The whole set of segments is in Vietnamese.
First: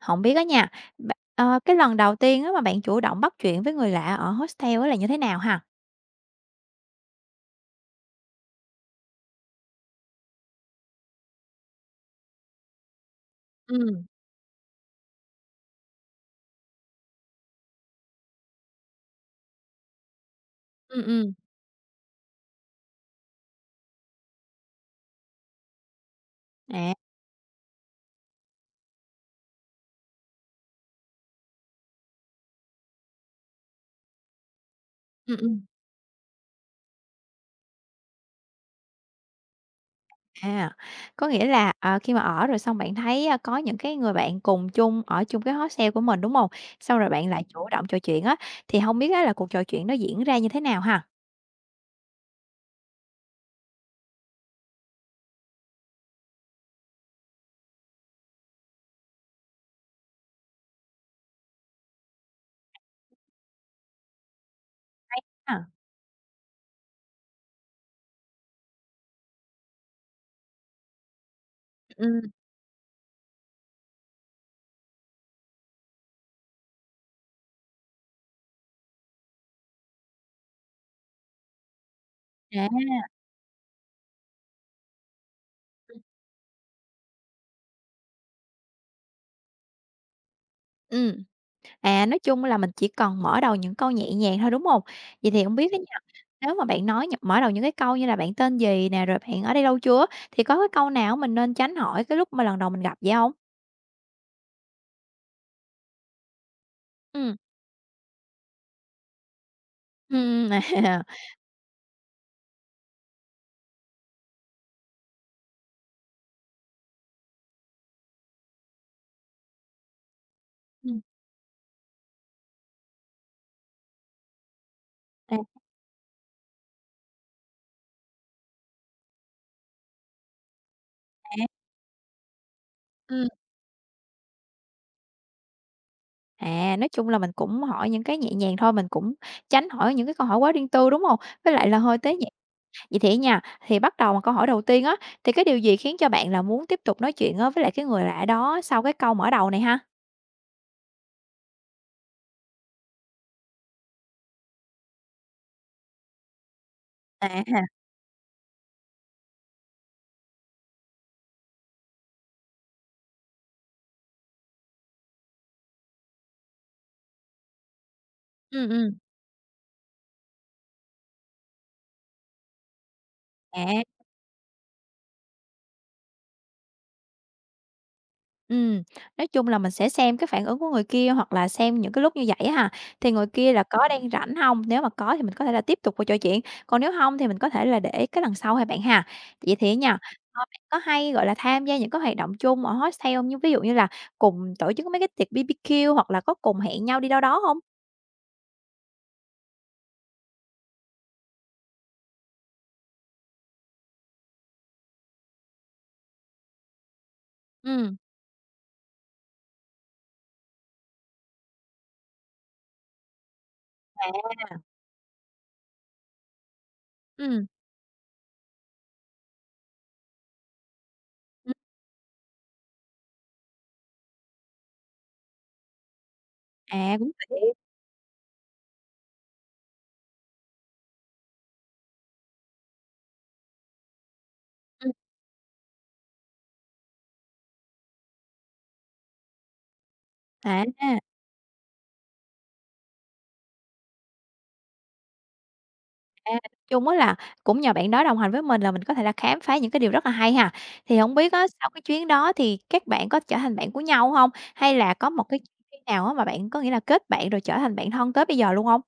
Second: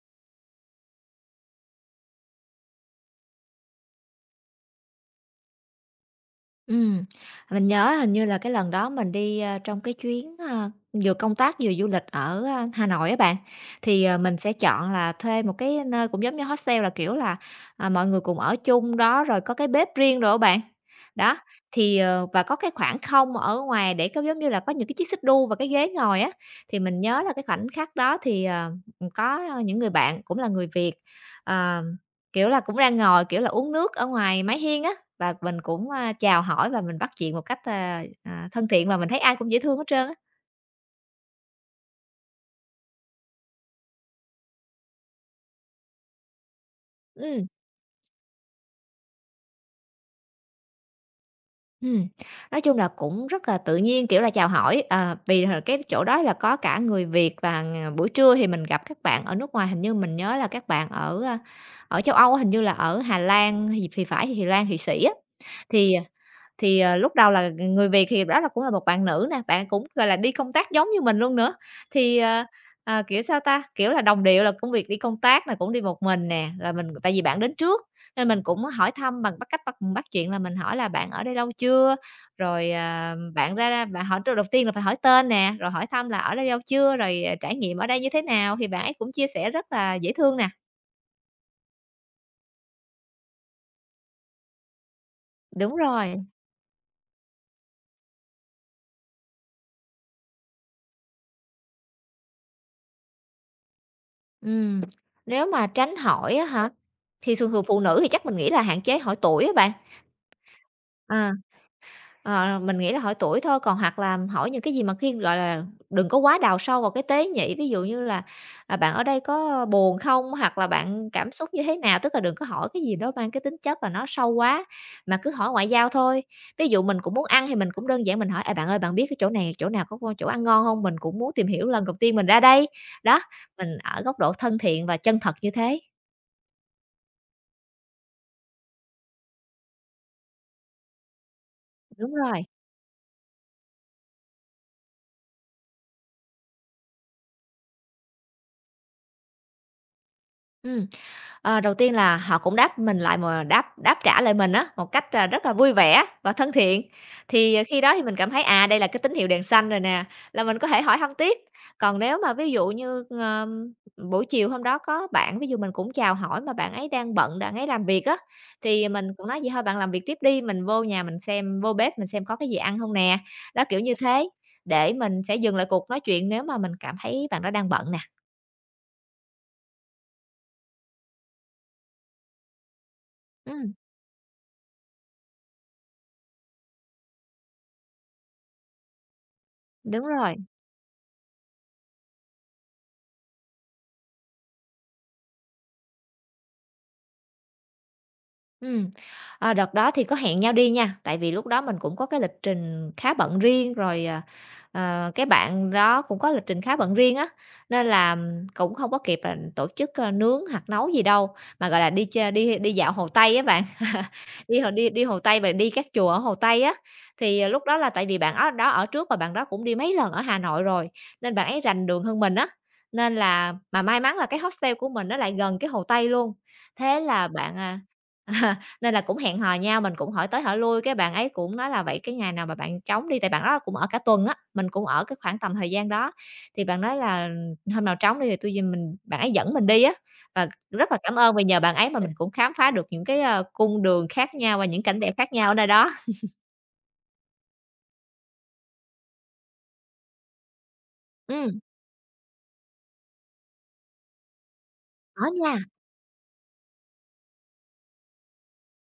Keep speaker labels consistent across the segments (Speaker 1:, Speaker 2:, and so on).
Speaker 1: Không biết á nha, b cái lần đầu tiên á mà bạn chủ động bắt chuyện với người lạ ở hostel á là như thế nào ha?
Speaker 2: Ừm, mình nhớ hình như là cái lần đó mình đi, trong cái chuyến, vừa công tác vừa du lịch ở, Hà Nội á bạn,
Speaker 1: Ừ,
Speaker 2: thì, mình sẽ chọn là thuê một cái nơi cũng giống như hostel là, kiểu là, mọi người cùng ở chung đó, rồi có cái bếp riêng rồi á bạn.
Speaker 1: ừ.
Speaker 2: Đó, thì, và có cái khoảng không ở ngoài để có giống như là có những cái chiếc xích đu và cái ghế ngồi á, thì
Speaker 1: À.
Speaker 2: mình nhớ là cái khoảnh khắc đó thì, có những người bạn cũng là người Việt, ờ, kiểu là, cũng đang ngồi, kiểu là, uống nước ở ngoài mái hiên á, và mình
Speaker 1: Ừm.
Speaker 2: cũng, chào hỏi và mình bắt chuyện một cách, thân thiện và mình thấy ai cũng dễ thương hết trơn á.
Speaker 1: À, có nghĩa là, khi mà ở rồi xong bạn thấy, có những cái người bạn cùng chung ở chung cái hostel của mình, đúng không? Xong rồi bạn lại
Speaker 2: Ừm,
Speaker 1: chủ động trò chuyện á, thì không biết á là cuộc trò chuyện nó diễn ra như thế nào ha?
Speaker 2: ừm, nói chung là cũng rất là tự nhiên, kiểu là, chào hỏi, vì h cái chỗ đó là có cả người Việt và, buổi trưa thì mình gặp các bạn ở nước ngoài, hình như mình nhớ là các bạn ở, ở châu Âu hình như là ở Hà Lan hay thì phải, Hà Lan, Thụy Sĩ á.
Speaker 1: À.
Speaker 2: Thì à, Thì lúc đầu là người Việt thì đó là cũng là một bạn nữ nè, bạn cũng, gọi là, đi công tác giống như mình luôn nữa. Thì,
Speaker 1: Ừm.
Speaker 2: kiểu, sao ta, kiểu là, đồng điệu là công việc đi công tác là cũng đi một mình nè, rồi mình tại vì bạn đến trước nên mình cũng hỏi thăm bằng bắt cách bắt bắt chuyện là mình hỏi là "Bạn ở đây lâu chưa?"
Speaker 1: À.
Speaker 2: Rồi, bạn ra bạn hỏi đầu tiên là phải hỏi tên nè, rồi hỏi thăm là "Ở đây lâu chưa?" Rồi, "Trải nghiệm ở đây như thế nào?" Thì bạn ấy cũng chia sẻ rất là dễ thương nè.
Speaker 1: Ừm. À, nói chung là mình chỉ cần mở đầu những câu nhẹ nhàng thôi, đúng hông? Vậy thì hông biết
Speaker 2: Đúng
Speaker 1: á nha,
Speaker 2: rồi.
Speaker 1: nếu mà bạn nói mở đầu những cái câu như là "Bạn tên gì?" nè, rồi "Bạn ở đây lâu chưa?" á, thì có cái câu nào mình nên tránh hỏi cái lúc mà lần đầu mình gặp vậy hông?
Speaker 2: Ừm, Nếu mà tránh hỏi á hả? Thì
Speaker 1: Ừm,
Speaker 2: thường thường phụ nữ thì chắc mình nghĩ là hạn chế hỏi tuổi á bạn.
Speaker 1: à,
Speaker 2: À. Ờ, mình nghĩ là hỏi tuổi thôi, còn hoặc là hỏi những cái gì mà khi, gọi là, đừng có quá đào sâu vào cái tế nhị. Ví dụ như là, "Bạn ở đây có buồn không?" hoặc là
Speaker 1: ừm,
Speaker 2: "Bạn cảm xúc như thế nào?" Tức là đừng có hỏi cái gì đó mang cái tính chất là nó sâu quá, mà cứ
Speaker 1: à
Speaker 2: hỏi ngoại giao thôi. Ví dụ mình cũng muốn ăn thì mình cũng đơn giản mình hỏi: "À, bạn ơi, bạn biết cái chỗ này, chỗ nào có con chỗ ăn ngon không Mình cũng muốn tìm
Speaker 1: há,
Speaker 2: hiểu lần đầu tiên mình ra đây." Đó,
Speaker 1: ừm.
Speaker 2: mình ở góc độ thân thiện và chân thật như thế.
Speaker 1: À, nói chung là mình cũng hỏi những cái nhẹ nhàng thôi, mình cũng tránh hỏi những cái câu hỏi quá riêng tư, đúng hông? Với lại là hơi
Speaker 2: Đúng
Speaker 1: tế nhị.
Speaker 2: rồi,
Speaker 1: Vậy thì á nha, thì bắt đầu bằng câu hỏi đầu tiên á, thì cái điều gì khiến cho bạn là muốn tiếp tục nói chuyện á với lại cái người lạ đó sau cái câu mở đầu này ha?
Speaker 2: ừ Đầu tiên là họ cũng đáp mình lại mà đáp đáp trả lại mình á, một cách, rất là vui vẻ và thân thiện.
Speaker 1: À
Speaker 2: Thì,
Speaker 1: ha,
Speaker 2: khi đó thì mình cảm thấy, đây là cái tín hiệu đèn xanh rồi nè, là mình có thể hỏi thăm tiếp. Còn nếu mà ví dụ như, buổi chiều hôm đó có bạn, ví dụ mình cũng chào hỏi mà bạn ấy đang bận, bạn ấy làm việc á, thì
Speaker 1: ừm.
Speaker 2: mình cũng nói: "Vậy thôi bạn làm việc tiếp đi, mình vô nhà mình xem vô bếp mình xem có cái gì ăn không nè." Đó,
Speaker 1: À,
Speaker 2: kiểu như thế, để mình sẽ dừng lại cuộc nói chuyện nếu mà mình cảm thấy bạn đó đang bận nè.
Speaker 1: ừm, nói chung là mình sẽ xem cái phản ứng của người kia hoặc là xem những cái lúc như vậy á ha, thì người kia là
Speaker 2: Ừm,
Speaker 1: có đang rảnh hông? Nếu mà có thì mình có thể là tiếp tục cuộc trò chuyện, còn nếu hông thì mình có thể là để cái lần sau ha bạn ha. Vậy thì á nha,
Speaker 2: Đúng rồi.
Speaker 1: bạn có hay, gọi là, tham gia những cái hoạt động chung ở hostel hông? Như ví dụ như là cùng tổ chức mấy cái tiệc BBQ hoặc là có cùng hẹn nhau đi đâu đó hông?
Speaker 2: Ừm, Đợt đó thì có hẹn nhau đi nha, tại vì lúc đó mình cũng có cái lịch trình khá bận riêng, rồi, cái bạn đó cũng có lịch trình khá bận riêng á, nên
Speaker 1: Ừm,
Speaker 2: là, cũng không có kịp, tổ chức, nướng hoặc nấu gì đâu, mà, gọi là, đi chơi đi đi dạo Hồ Tây á bạn. Đi Hồ Tây và đi các chùa ở Hồ Tây á, thì,
Speaker 1: ừm,
Speaker 2: lúc đó là tại vì bạn đó đó ở trước và bạn đó cũng đi mấy lần ở Hà Nội rồi, nên bạn
Speaker 1: ừm,
Speaker 2: ấy rành đường hơn mình á, nên là mà may mắn là cái hostel của mình nó lại gần cái Hồ Tây luôn,
Speaker 1: à,
Speaker 2: thế
Speaker 1: cũng
Speaker 2: là
Speaker 1: tiện,
Speaker 2: bạn, à Nên là cũng hẹn hò nhau, mình cũng hỏi tới hỏi lui, cái bạn ấy cũng nói là "Vậy cái ngày nào mà bạn trống đi?" Tại bạn đó cũng ở cả tuần á, mình cũng
Speaker 1: ừm,
Speaker 2: ở cái khoảng tầm thời gian đó, thì bạn nói là "Hôm nào trống đi thì tui với mình" bạn ấy dẫn mình đi á. Và rất là
Speaker 1: à.
Speaker 2: cảm ơn vì nhờ bạn ấy mà mình cũng khám phá được những cái, cung đường khác nhau và những cảnh đẹp khác nhau ở nơi đó.
Speaker 1: À, nói chung á là cũng nhờ bạn đó đồng hành với mình là mình có thể là khám phá những cái điều rất là hay ha. Thì hổng biết á,
Speaker 2: Ừm,
Speaker 1: sau cái chuyến đó thì các bạn có trở thành bạn của nhau hông? Hay là có một
Speaker 2: có
Speaker 1: cái chuyến
Speaker 2: nha.
Speaker 1: đi nào á mà bạn có nghĩa là kết bạn rồi trở thành bạn thân tới bây giờ luôn hông?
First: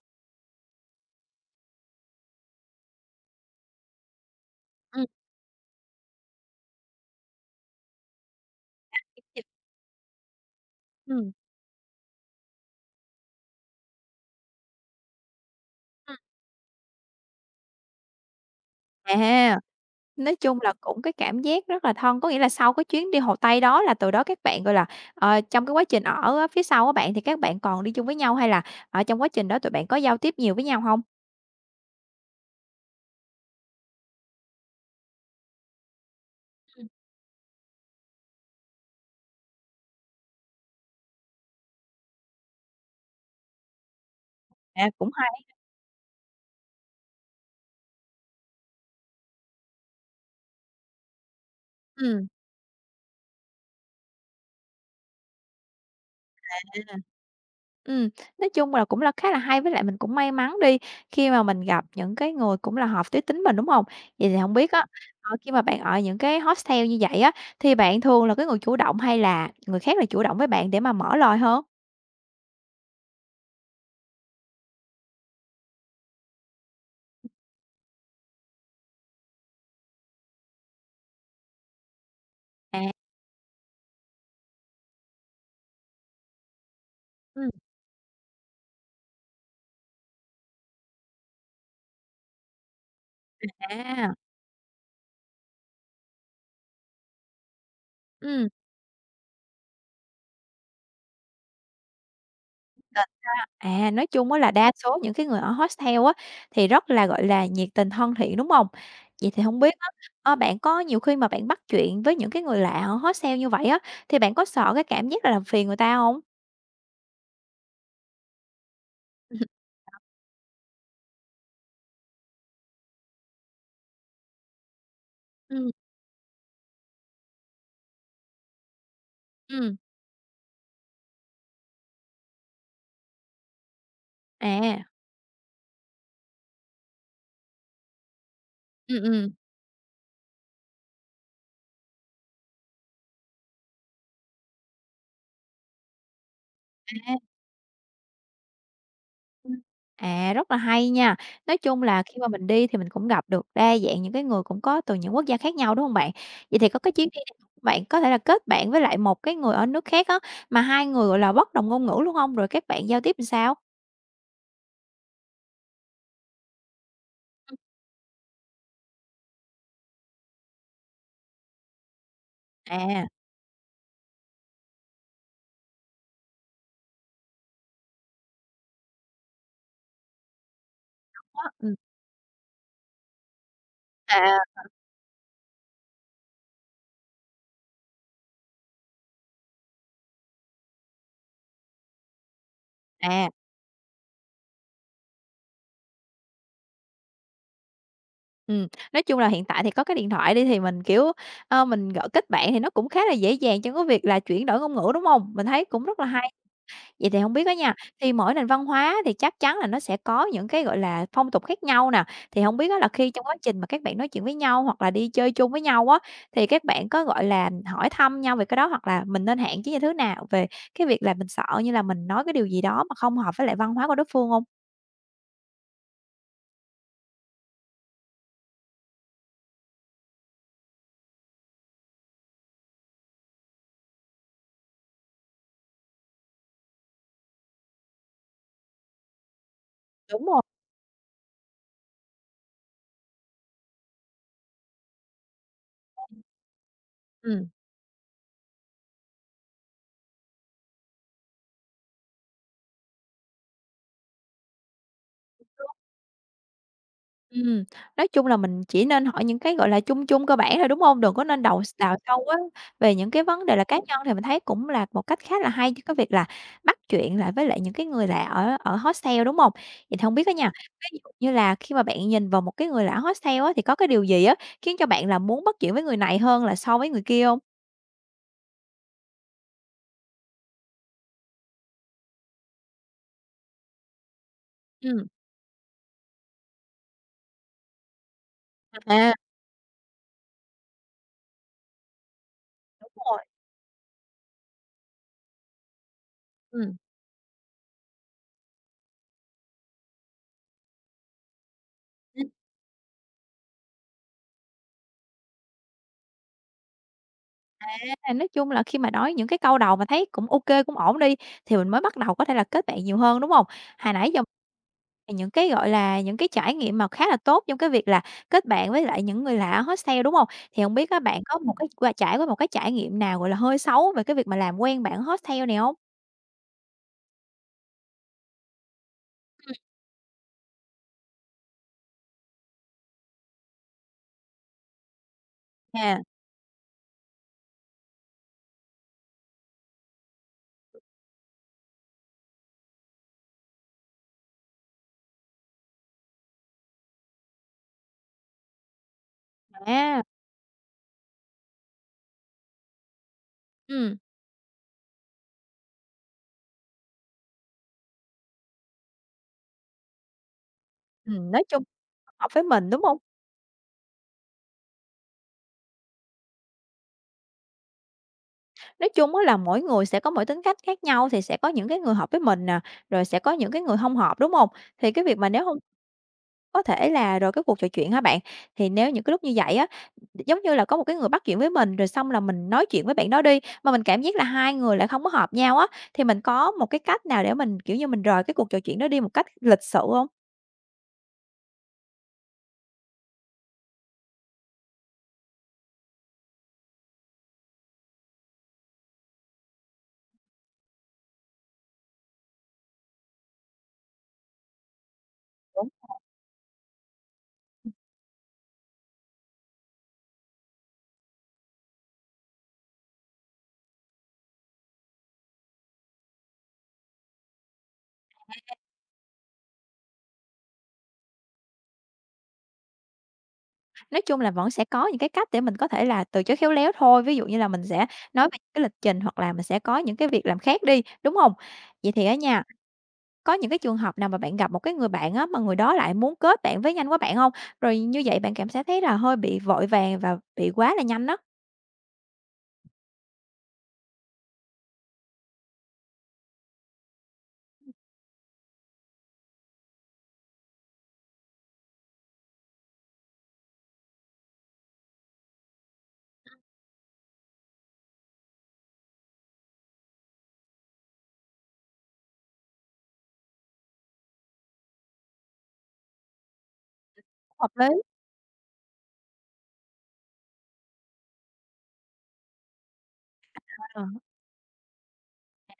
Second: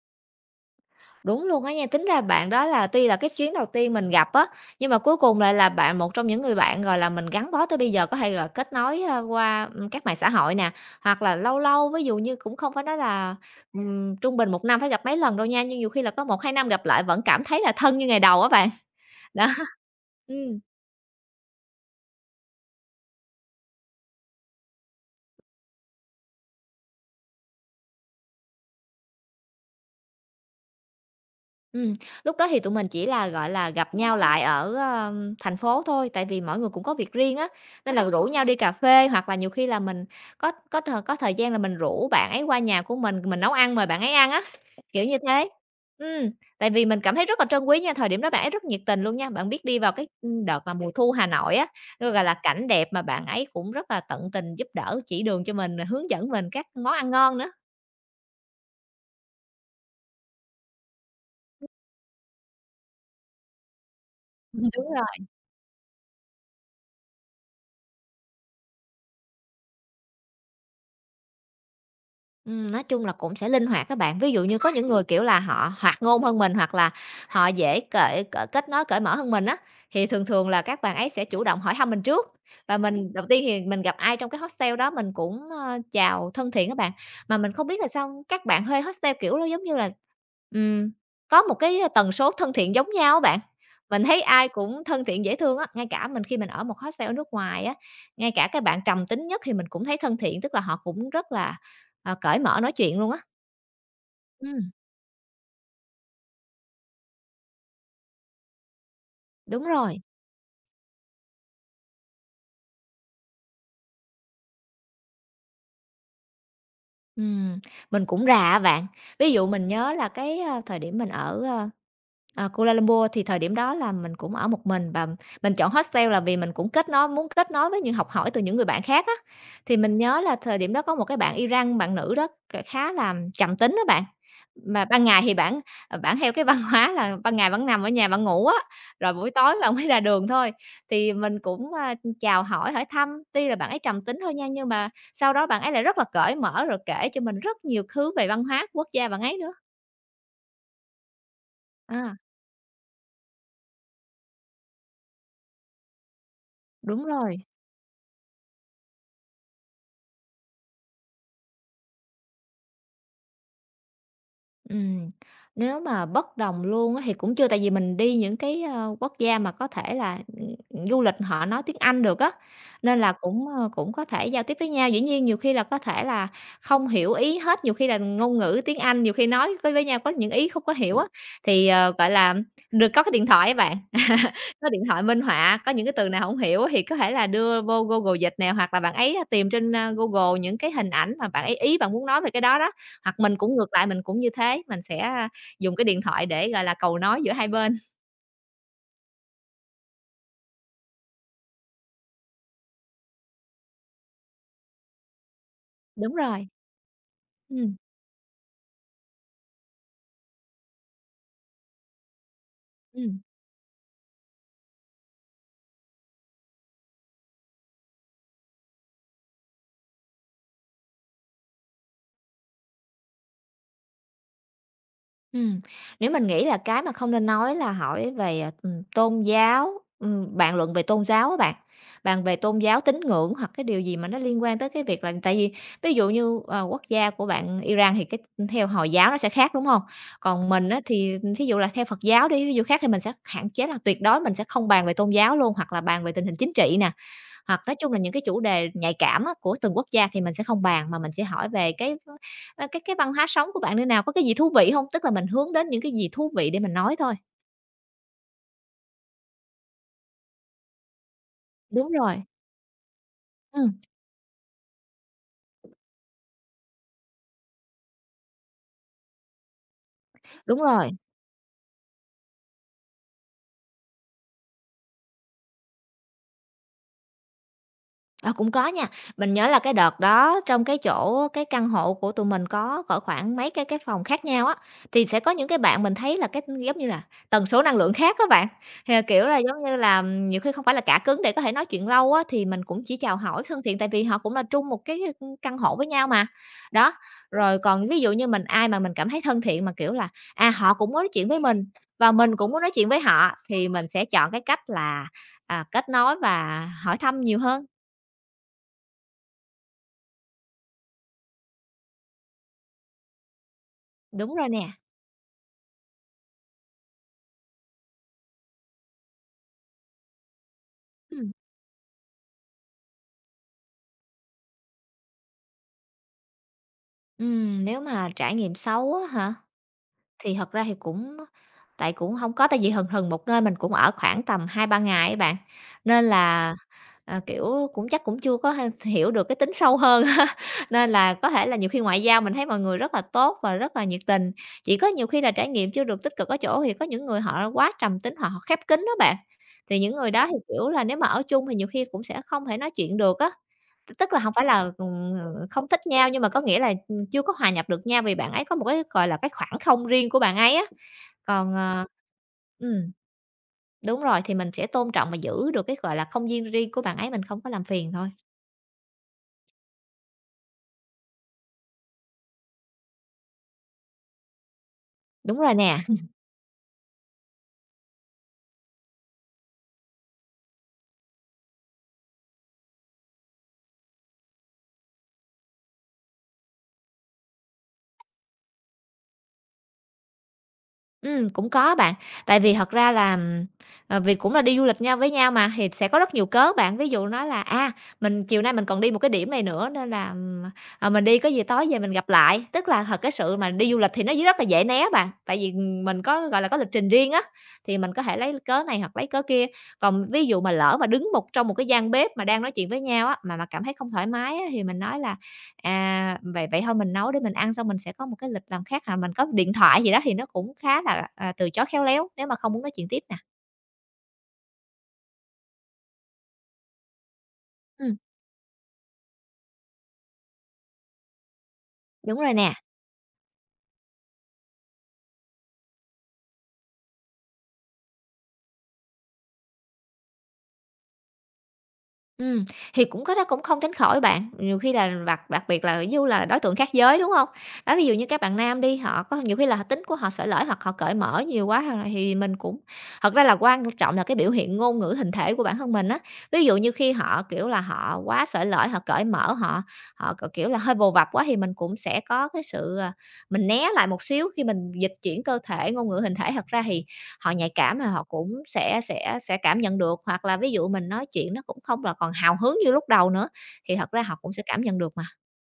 Speaker 2: Đúng luôn á nha, tính ra bạn đó là tuy là cái chuyến đầu tiên mình gặp á, nhưng mà
Speaker 1: Ừm,
Speaker 2: cuối cùng lại là bạn một trong những người bạn, gọi là, mình gắn bó tới bây giờ, có thể là kết nối,
Speaker 1: thì
Speaker 2: qua, các mạng xã hội nè. Hoặc
Speaker 1: ừm.
Speaker 2: là lâu lâu, ví dụ như cũng không phải nói là, trung bình một năm phải gặp mấy lần đâu nha, nhưng nhiều khi là
Speaker 1: Ừm.
Speaker 2: có một hai năm gặp lại vẫn cảm thấy là thân như ngày đầu á bạn. Đó.
Speaker 1: À,
Speaker 2: ừ
Speaker 1: nói chung là cũng cái cảm giác rất là thân, có nghĩa là sau cái chuyến đi Hồ Tây đó là từ đó các bạn, gọi là, trong cái quá trình ở á phía sau á bạn thì các bạn còn đi chung với nhau hay là, trong quá trình đó tụi bạn có giao tiếp nhiều với nhau hông?
Speaker 2: Ừm, Lúc đó thì tụi mình chỉ là, gọi là, gặp nhau lại ở, thành phố thôi, tại vì mỗi người cũng
Speaker 1: Ừm.
Speaker 2: có việc riêng á, nên là rủ nhau đi cà phê hoặc là nhiều khi là mình có thời gian là mình rủ bạn ấy qua nhà của mình nấu ăn mời bạn ấy ăn á,
Speaker 1: À,
Speaker 2: kiểu
Speaker 1: cũng
Speaker 2: như
Speaker 1: hay.
Speaker 2: thế. Ừ, tại vì mình cảm thấy rất là trân quý nha, thời điểm đó bạn ấy rất nhiệt tình luôn nha. Bạn biết đi vào cái, đợt mà mùa thu Hà Nội á, nó, gọi
Speaker 1: Ừm.
Speaker 2: là, cảnh đẹp mà bạn ấy cũng rất là tận tình giúp đỡ, chỉ đường cho mình, hướng dẫn mình các món ăn ngon nữa.
Speaker 1: Ừm, nói chung là cũng là khá là hay, với lại mình cũng may mắn đi, khi mà mình gặp những cái người cũng là hợp giới tính mình, đúng không? Vậy thì không biết á,
Speaker 2: Đúng.
Speaker 1: khi mà bạn ở những cái hostel như vậy á, thì bạn thường là cái người chủ động hay là người khác là chủ động với bạn để mà mở lời hơn?
Speaker 2: Nói chung là cũng sẽ linh hoạt các bạn. Ví dụ như có những người, kiểu là, họ hoạt ngôn hơn mình hoặc là họ dễ cởi cởi kết nối, cởi mở hơn mình á, thì thường thường là các bạn ấy sẽ chủ động hỏi thăm mình trước. Và
Speaker 1: À,
Speaker 2: mình đầu tiên thì mình gặp ai trong cái hostel đó mình cũng, chào thân thiện các bạn. Mà
Speaker 1: ừm,
Speaker 2: mình không biết là sao các bạn thuê hostel, kiểu, nó giống như là, ừm, có một cái tần số thân thiện giống nhau á bạn. Mình
Speaker 1: à,
Speaker 2: thấy ai cũng thân thiện dễ thương á, ngay cả mình khi mình ở một hostel ở nước ngoài á, ngay cả
Speaker 1: ừm,
Speaker 2: cái bạn trầm tính nhất thì mình cũng thấy thân thiện, tức là họ cũng rất là cởi mở nói chuyện luôn á.
Speaker 1: à, nói chung á là
Speaker 2: Ừm,
Speaker 1: đa số những cái người ở hostel á, thì rất là, gọi là, nhiệt tình, thân thiện, đúng không? Vậy thì không
Speaker 2: Đúng
Speaker 1: biết á,
Speaker 2: rồi.
Speaker 1: bạn có nhiều khi mà bạn bắt chuyện với những cái người lạ ở hostel như vậy á, thì bạn có sợ cái cảm giác là làm phiền người ta không?
Speaker 2: Ừm, mình cũng ra á bạn. Ví dụ mình nhớ là cái, thời điểm mình ở, Kuala Lumpur thì thời điểm đó là mình cũng ở một mình và mình chọn
Speaker 1: Ừm,
Speaker 2: hostel là vì mình cũng kết nối muốn kết nối với những học hỏi từ những người bạn khác á. Thì
Speaker 1: ừm,
Speaker 2: mình nhớ là thời điểm đó có một cái bạn Iran, bạn nữ đó khá là trầm tính đó bạn,
Speaker 1: à,
Speaker 2: mà ban ngày thì bản theo cái văn hóa là ban ngày vẫn nằm ở nhà bạn ngủ á,
Speaker 1: ừm,
Speaker 2: rồi buổi
Speaker 1: ừm,
Speaker 2: tối bạn mới ra đường thôi. Thì mình cũng, chào hỏi, hỏi thăm, tuy là bạn ấy trầm tính thôi nha, nhưng mà sau đó bạn ấy lại rất là cởi mở rồi kể
Speaker 1: à,
Speaker 2: cho mình rất nhiều thứ về văn hóa của quốc gia bạn ấy nữa.
Speaker 1: ừm. À, rất là hay nha. Nói chung là
Speaker 2: À,
Speaker 1: khi mà mình đi thì mình cũng gặp được đa dạng những cái người cũng có từ những quốc gia khác nhau, đúng hông bạn? Vậy thì có cái
Speaker 2: đúng
Speaker 1: chuyến đi
Speaker 2: rồi.
Speaker 1: này bạn có thể là kết bạn với lại một cái người ở nước khác á, mà hai người, gọi là, bất đồng ngôn ngữ luôn hông? Rồi các bạn giao tiếp làm sao?
Speaker 2: Ừm, Nếu mà bất đồng luôn á thì cũng chưa,
Speaker 1: Ừm,
Speaker 2: tại vì mình đi những cái, quốc gia mà có thể là, du lịch họ nói tiếng Anh được á, nên
Speaker 1: à,
Speaker 2: là cũng có thể giao tiếp với nhau. Dĩ nhiên nhiều khi là có thể là không hiểu ý hết, nhiều khi là ngôn ngữ tiếng Anh, nhiều khi nói với nhau có những ý không có hiểu á,
Speaker 1: đó,
Speaker 2: thì, ờ, gọi là, được có cái điện thoại á bạn,
Speaker 1: à,
Speaker 2: có điện thoại minh họa, có những cái từ nào không hiểu á thì có thể là đưa vô Google Dịch nè, hoặc là bạn ấy tìm trên, a, Google những cái hình ảnh mà bạn ấy ý bạn muốn nói về cái đó đó, Hoặc
Speaker 1: à,
Speaker 2: mình cũng ngược lại, mình cũng như thế, mình sẽ, à, dùng cái điện thoại để, gọi là, cầu nói giữa hai bên.
Speaker 1: ừm, nói chung là hiện tại thì có cái điện thoại đi thì mình, kiểu, mình gọi kết bạn thì nó cũng khá là dễ dàng trong cái việc là chuyển đổi ngôn ngữ, đúng hông? Mình thấy cũng rất là
Speaker 2: Đúng
Speaker 1: hay.
Speaker 2: rồi,
Speaker 1: Vậy thì không biết á nha,
Speaker 2: ừm,
Speaker 1: thì mỗi nền văn hóa thì chắc chắn là nó sẽ có những cái, gọi là, phong tục khác nhau nè, thì hổng biết á là khi
Speaker 2: ừm.
Speaker 1: trong quá trình mà các bạn nói chuyện với nhau hoặc là đi chơi chung với nhau á, thì các bạn có, gọi là, hỏi thăm nhau về cái đó hoặc là mình nên hạn chế như thế nào về cái việc là mình sợ như là mình nói cái điều gì đó mà không hợp với lại văn hóa của đối phương hông?
Speaker 2: Ừm, nếu mình nghĩ là cái mà không nên nói là hỏi về, à, tôn giáo, bàn luận về tôn giáo các bạn, bàn về tôn giáo, tín ngưỡng hoặc cái điều gì mà nó liên quan tới cái việc là tại vì ví dụ như, ờ, quốc gia của bạn Iran thì cái theo Hồi giáo nó sẽ khác, đúng không?
Speaker 1: Đúng rồi.
Speaker 2: Còn mình á thì thí dụ là theo Phật giáo đi, ví dụ khác thì mình sẽ hạn chế là tuyệt đối mình sẽ không bàn về tôn giáo luôn, hoặc là bàn về tình hình chính trị nè,
Speaker 1: Ừm.
Speaker 2: hoặc nói chung là những cái chủ đề nhạy cảm á của từng quốc gia thì mình sẽ không bàn, mà mình sẽ hỏi về cái Ờ, cái văn hóa sống của bạn nơi nào? Có cái gì thú vị hông? Tức là mình hướng đến những cái gì thú vị để mình nói thôi.
Speaker 1: Ừm, nói chung là mình chỉ nên hỏi những cái, gọi là, chung chung cơ bản thôi, đúng hông? Đừng có nên đầu s
Speaker 2: Đúng
Speaker 1: đào
Speaker 2: rồi,
Speaker 1: sâu quá về những cái vấn đề là
Speaker 2: ừm,
Speaker 1: cá nhân, thì mình thấy cũng là một cách khá là hay cho cái việc là bắt chuyện lại với lại những cái người lạ ở ở hostel, đúng hông? Vậy thì hông biết á nha,
Speaker 2: đúng rồi.
Speaker 1: ví dụ như là khi mà bạn nhìn vào một cái người lạ hostel á, thì có cái điều gì á khiến cho bạn là muốn bắt chuyện với người này hơn là so với người kia hông?
Speaker 2: Ờ, cũng có nha. Mình nhớ là cái đợt đó trong cái chỗ cái căn hộ của tụi mình có cỡ khoảng mấy cái phòng khác nhau á, thì
Speaker 1: Ừm,
Speaker 2: sẽ có những cái bạn mình thấy là cái giống như là tần số năng lượng khác các bạn. Thì là,
Speaker 1: à,
Speaker 2: kiểu là, giống như là, nhiều khi không phải là cả cứng để có thể nói chuyện lâu á, thì mình cũng
Speaker 1: đúng
Speaker 2: chỉ chào
Speaker 1: rồi,
Speaker 2: hỏi thân thiện tại vì họ cũng là chung một cái, căn hộ với nhau mà.
Speaker 1: ừm,
Speaker 2: Đó, rồi còn ví dụ như mình ai mà mình cảm thấy thân thiện mà, kiểu là, à, họ cũng muốn nói chuyện với mình và mình cũng muốn nói chuyện với họ thì mình sẽ chọn cái cách là, à, kết nối và hỏi thăm nhiều hơn.
Speaker 1: nên là nói chung là khi mà nói những cái câu đầu mà thấy cũng ô kê, cũng ổn đi, thì mình mới bắt đầu có thể là kết bạn nhiều hơn, đúng hông? Hồi nãy giờ
Speaker 2: Đúng rồi nè.
Speaker 1: những cái, gọi là, những cái trải nghiệm mà khá là tốt trong cái việc là kết bạn với lại những người lạ ở hostel, đúng hông? Thì hông biết á bạn
Speaker 2: Ừm,
Speaker 1: có một cái trải qua một cái trải nghiệm nào, gọi là, hơi xấu về cái việc mà làm quen bạn ở hostel này hông?
Speaker 2: nếu mà trải nghiệm xấu á hả?
Speaker 1: Ừm.
Speaker 2: Thì thật ra thì cũng tại cũng hông có, tại vì hừng hừng một nơi mình cũng ở khoảng tầm hai ba ngày á bạn,
Speaker 1: À,
Speaker 2: nên là, ờ, kiểu, cũng chắc cũng chưa có hiểu được cái tính sâu hơn á, nên là có thể là nhiều khi ngoại giao mình thấy mọi người rất là tốt và rất là nhiệt tình, chỉ có nhiều khi là trải nghiệm chưa được tích cực ở chỗ thì có những người họ quá trầm tính, họ họ khép kín á bạn, thì những
Speaker 1: à,
Speaker 2: người đó thì, kiểu là, nếu mà ở chung thì nhiều khi cũng sẽ không thể nói chuyện được á. T
Speaker 1: ừm.
Speaker 2: tức là hổng phải là, không thích nhau nhưng mà có nghĩa là chưa có hòa nhập được nha, vì bạn ấy có một cái, gọi là, cái khoảng không riêng của bạn ấy á.
Speaker 1: Ừm, nói
Speaker 2: Còn,
Speaker 1: chung hợp với mình, đúng
Speaker 2: ừm,
Speaker 1: hông?
Speaker 2: đúng rồi, thì mình sẽ tôn trọng và giữ được cái, gọi là, không gian riêng của bạn ấy, mình không có làm phiền thôi.
Speaker 1: Nói chung á là mỗi người sẽ có mỗi tính cách khác nhau, thì sẽ có những cái người hợp với mình nè, rồi sẽ có những cái người hông hợp, đúng hông? Thì cái việc mà
Speaker 2: Đúng
Speaker 1: nếu
Speaker 2: rồi
Speaker 1: hông
Speaker 2: nè.
Speaker 1: có thể là rồi cái cuộc trò chuyện hả bạn? Thì nếu những cái lúc như vậy á, giống như là có một cái người bắt chuyện với mình, rồi xong là mình nói chuyện với bạn đó đi, mà mình cảm giác là hai người lại không có hợp nhau á, thì mình có một cái cách nào để mình, kiểu như, mình rời cái cuộc trò chuyện đó đi một cách lịch sự không?
Speaker 2: Cũng có bạn. Tại vì thật ra là, ờ, vì cũng là đi du lịch nhau với nhau mà, thì sẽ có rất nhiều cớ bạn. Ví dụ nói là, à, mình chiều nay mình còn đi một cái điểm này nữa nên là, ờ, mình đi có gì tối về mình gặp lại. Tức là thật cái sự mà đi du lịch thì nó rất là dễ né bạn, tại vì, mình có, gọi là, có lịch trình riêng á, thì mình có thể lấy cớ này hoặc lấy cớ kia. Còn ví dụ mà lỡ mà đứng một trong một cái gian bếp mà đang nói chuyện với nhau á, mà cảm thấy không thoải mái á, thì mình nói là À, vậy vậy thôi mình nấu để mình ăn xong mình sẽ có một cái lịch làm khác hả? Mình có điện thoại gì đó thì nó cũng khá là, à, từ chối khéo léo, nếu mà không muốn nói chuyện tiếp nè.
Speaker 1: Nói chung là vẫn sẽ có những cái cách để mình có thể là từ chối khéo léo thôi, ví dụ như là mình sẽ
Speaker 2: Ừm,
Speaker 1: nói về cái lịch trình hoặc là mình sẽ có những cái việc làm khác đi, đúng không? Vậy thì á
Speaker 2: đúng rồi
Speaker 1: nha,
Speaker 2: nè.
Speaker 1: có những cái trường hợp nào mà bạn gặp một cái người bạn á, mà người đó lại muốn kết bạn với nhanh quá bạn hông? Rồi như vậy bạn cảm sẽ thấy là hơi bị vội vàng và bị quá là nhanh á.
Speaker 2: Ừm, thì cũng có đó cũng không tránh khỏi bạn, nhiều khi là đặc đặc biệt là ví dụ là đối tượng khác giới, đúng không? Đó, ví dụ như các bạn nam đi, họ có nhiều khi là tính của họ xởi lởi hoặc họ cởi mở nhiều quá hoặc là thì mình cũng thật ra là quan trọng là cái biểu hiện ngôn ngữ hình thể của bản thân mình á. Ví dụ như khi họ, kiểu là, họ quá xởi lởi, họ cởi mở, họ họ, c kiểu là, hơi vồ vập quá thì mình cũng sẽ có cái sự, à, mình né lại một xíu khi mình dịch chuyển cơ thể, ngôn ngữ hình thể. Thật ra thì họ nhạy
Speaker 1: Hợp
Speaker 2: cảm
Speaker 1: lý.
Speaker 2: mà họ cũng sẽ cảm nhận được, hoặc là ví dụ mình nói chuyện nó cũng không là còn hào hứng như lúc đầu nữa, thì
Speaker 1: Ờ,
Speaker 2: thật ra họ cũng sẽ cảm nhận được mà.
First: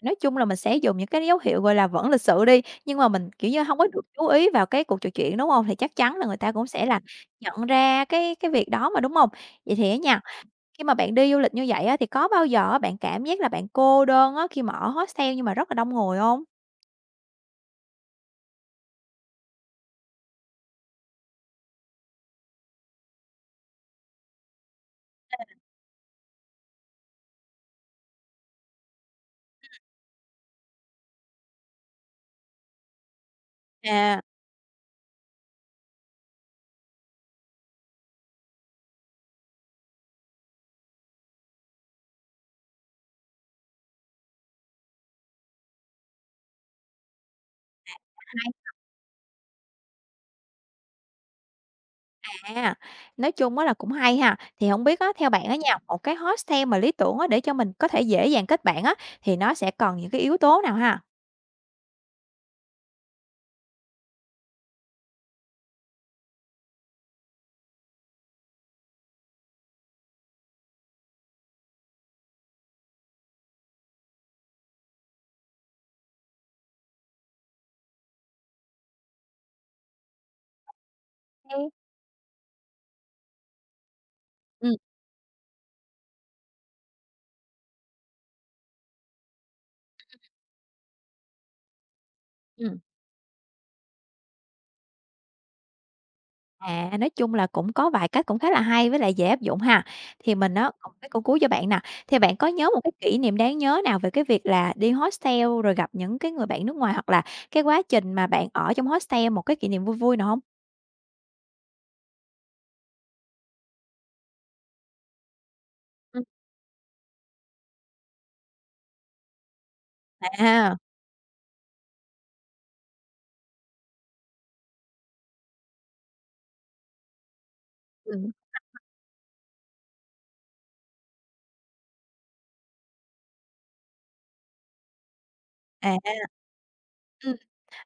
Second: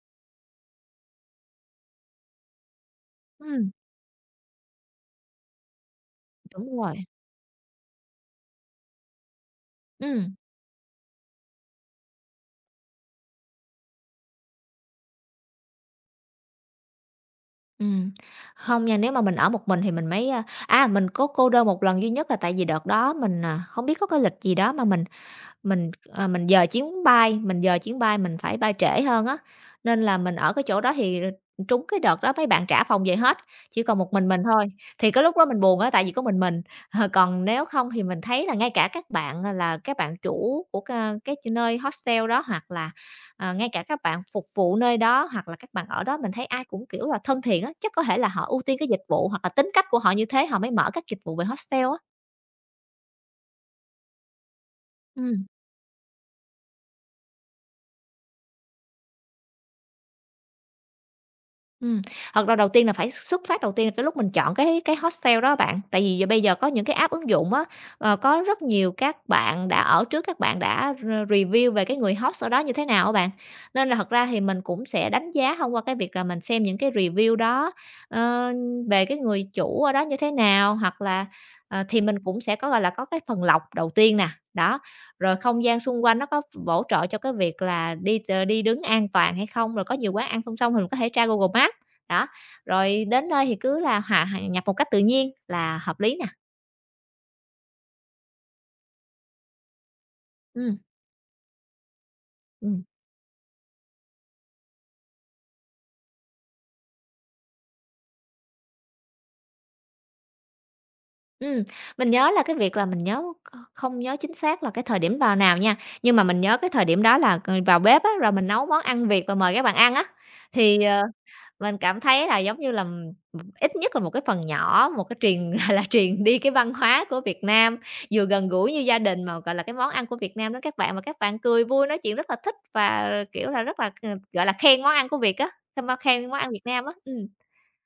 Speaker 1: nói chung là mình sẽ dùng những cái dấu hiệu, gọi là, vẫn lịch sự đi, nhưng mà mình, kiểu như,
Speaker 2: Ừm,
Speaker 1: hông có được chú ý vào cái cuộc trò chuyện, đúng hông? Thì chắc chắn là người ta cũng
Speaker 2: đúng
Speaker 1: sẽ
Speaker 2: rồi,
Speaker 1: là nhận ra cái việc đó mà, đúng hông? Vậy thì á nha,
Speaker 2: ừm,
Speaker 1: khi mà bạn đi du lịch như vậy á, thì có bao giờ á, bạn cảm giác là bạn cô đơn á, khi mà ở hostel nhưng mà rất là đông người hông?
Speaker 2: ừm. Không nha, nếu mà mình ở một mình thì mình mới, mình có cô đơn một lần duy nhất là tại vì đợt đó mình, à, hông biết có cái lịch gì đó mà mình, ờ, mình giờ chuyến bay mình phải bay trễ hơn á, nên là mình ở cái chỗ đó thì, ờ, trúng cái đợt đó mấy bạn trả phòng về hết, chỉ còn một
Speaker 1: À.
Speaker 2: mình thôi. Thì cái lúc đó mình buồn á, tại vì có mình, còn nếu không thì mình thấy là ngay cả các bạn, à, là các bạn chủ của cái nơi hostel đó hoặc là, ờ, ngay cả các bạn phục vụ nơi đó, hoặc là các bạn ở đó mình thấy ai cũng, kiểu là, thân thiện á, chắc có thể là họ ưu tiên cái dịch vụ hoặc là tính cách của họ như thế họ mới mở các dịch vụ về hostel á.
Speaker 1: À, nói chung á là cũng hay ha. Thì không biết á, theo bạn
Speaker 2: Ừm.
Speaker 1: á nha, một cái hostel mà lý tưởng á, để cho mình có thể dễ dàng kết bạn á, thì nó sẽ cần những cái yếu tố nào ha?
Speaker 2: Ừm, thật ra đầu tiên là phải xuất phát đầu tiên là cái lúc mình chọn cái hostel đó bạn, tại vì bây giờ có những cái app ứng dụng á, ờ, có rất nhiều các bạn đã ở trước các bạn đã review về cái người host ở đó như thế nào á bạn. Nên là thật ra thì mình cũng sẽ đánh giá thông qua cái việc là mình xem những cái review đó, ờ, về cái người chủ ở đó như thế nào, hoặc là,
Speaker 1: Ừm.
Speaker 2: ờ, thì mình cũng sẽ có, gọi là, có cái phần lọc đầu tiên nè,
Speaker 1: Ừ,
Speaker 2: đó. Rồi không gian xung quanh nó có bổ trợ cho cái việc là đi ờ, đi đứng an toàn hay không, rồi có nhiều quán ăn không xong thì mình có thể tra Google Maps. Đó,
Speaker 1: ừm.
Speaker 2: rồi đến nơi thì cứ là hòa hòa nhập một cách tự nhiên là hợp lý nè.
Speaker 1: À, nói chung là cũng có vài cách cũng khá là hay với lại dễ áp dụng ha. Thì mình á,
Speaker 2: Ừm,
Speaker 1: còn cái câu cuối cho bạn nè, thì bạn có nhớ một
Speaker 2: ừm,
Speaker 1: cái kỷ niệm đáng nhớ nào về cái việc là đi hostel rồi gặp những cái người bạn nước ngoài, hoặc là cái quá trình mà bạn ở trong hostel một cái kỷ niệm vui vui nào không?
Speaker 2: ừm, mình nhớ là cái việc là mình nhớ không nhớ chính xác là cái thời điểm vào nào nha, nhưng mà
Speaker 1: Ừm.
Speaker 2: mình nhớ cái thời điểm đó là, ờ, vào bếp á, rồi mình nấu món ăn Việt và mời các bạn ăn á,
Speaker 1: À,
Speaker 2: thì, ờ Mình cảm thấy là giống như là, ít nhất là một cái phần nhỏ, một cái truyền, là, truyền đi cái văn hóa của Việt Nam, vừa
Speaker 1: ừm,
Speaker 2: gần gũi như gia đình mà, gọi là, cái món ăn của Việt Nam đó các bạn mà các bạn cười vui, nói chuyện rất là thích và, kiểu là, rất là, ờ, gọi là, khen món ăn của Việt á,
Speaker 1: à.
Speaker 2: khen món ăn Việt Nam á.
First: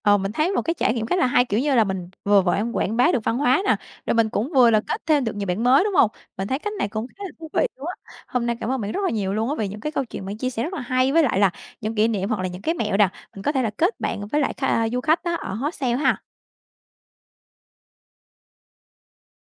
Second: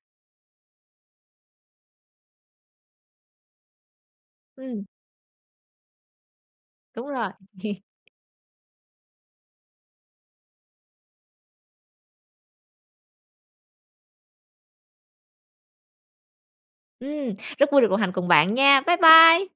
Speaker 1: Ờ, mình thấy một cái trải nghiệm khá là hay, kiểu như là, mình vừa vội em quảng bá được văn hóa nè, rồi mình cũng vừa là
Speaker 2: ừm,
Speaker 1: kết thêm được nhiều bạn mới, đúng hông? Mình thấy cách này
Speaker 2: đúng
Speaker 1: cũng khá
Speaker 2: rồi.
Speaker 1: là thú vị luôn á. Hôm nay cảm ơn bạn rất là nhiều luôn á, vì những cái câu chuyện bạn chia sẻ rất là hay, với lại là những kỷ niệm hoặc là những cái mẹo nè, mình có thể là kết bạn với lại du khách á, ở hostel ha.
Speaker 2: Rất vui được đồng hành cùng bạn nha. Bye bye.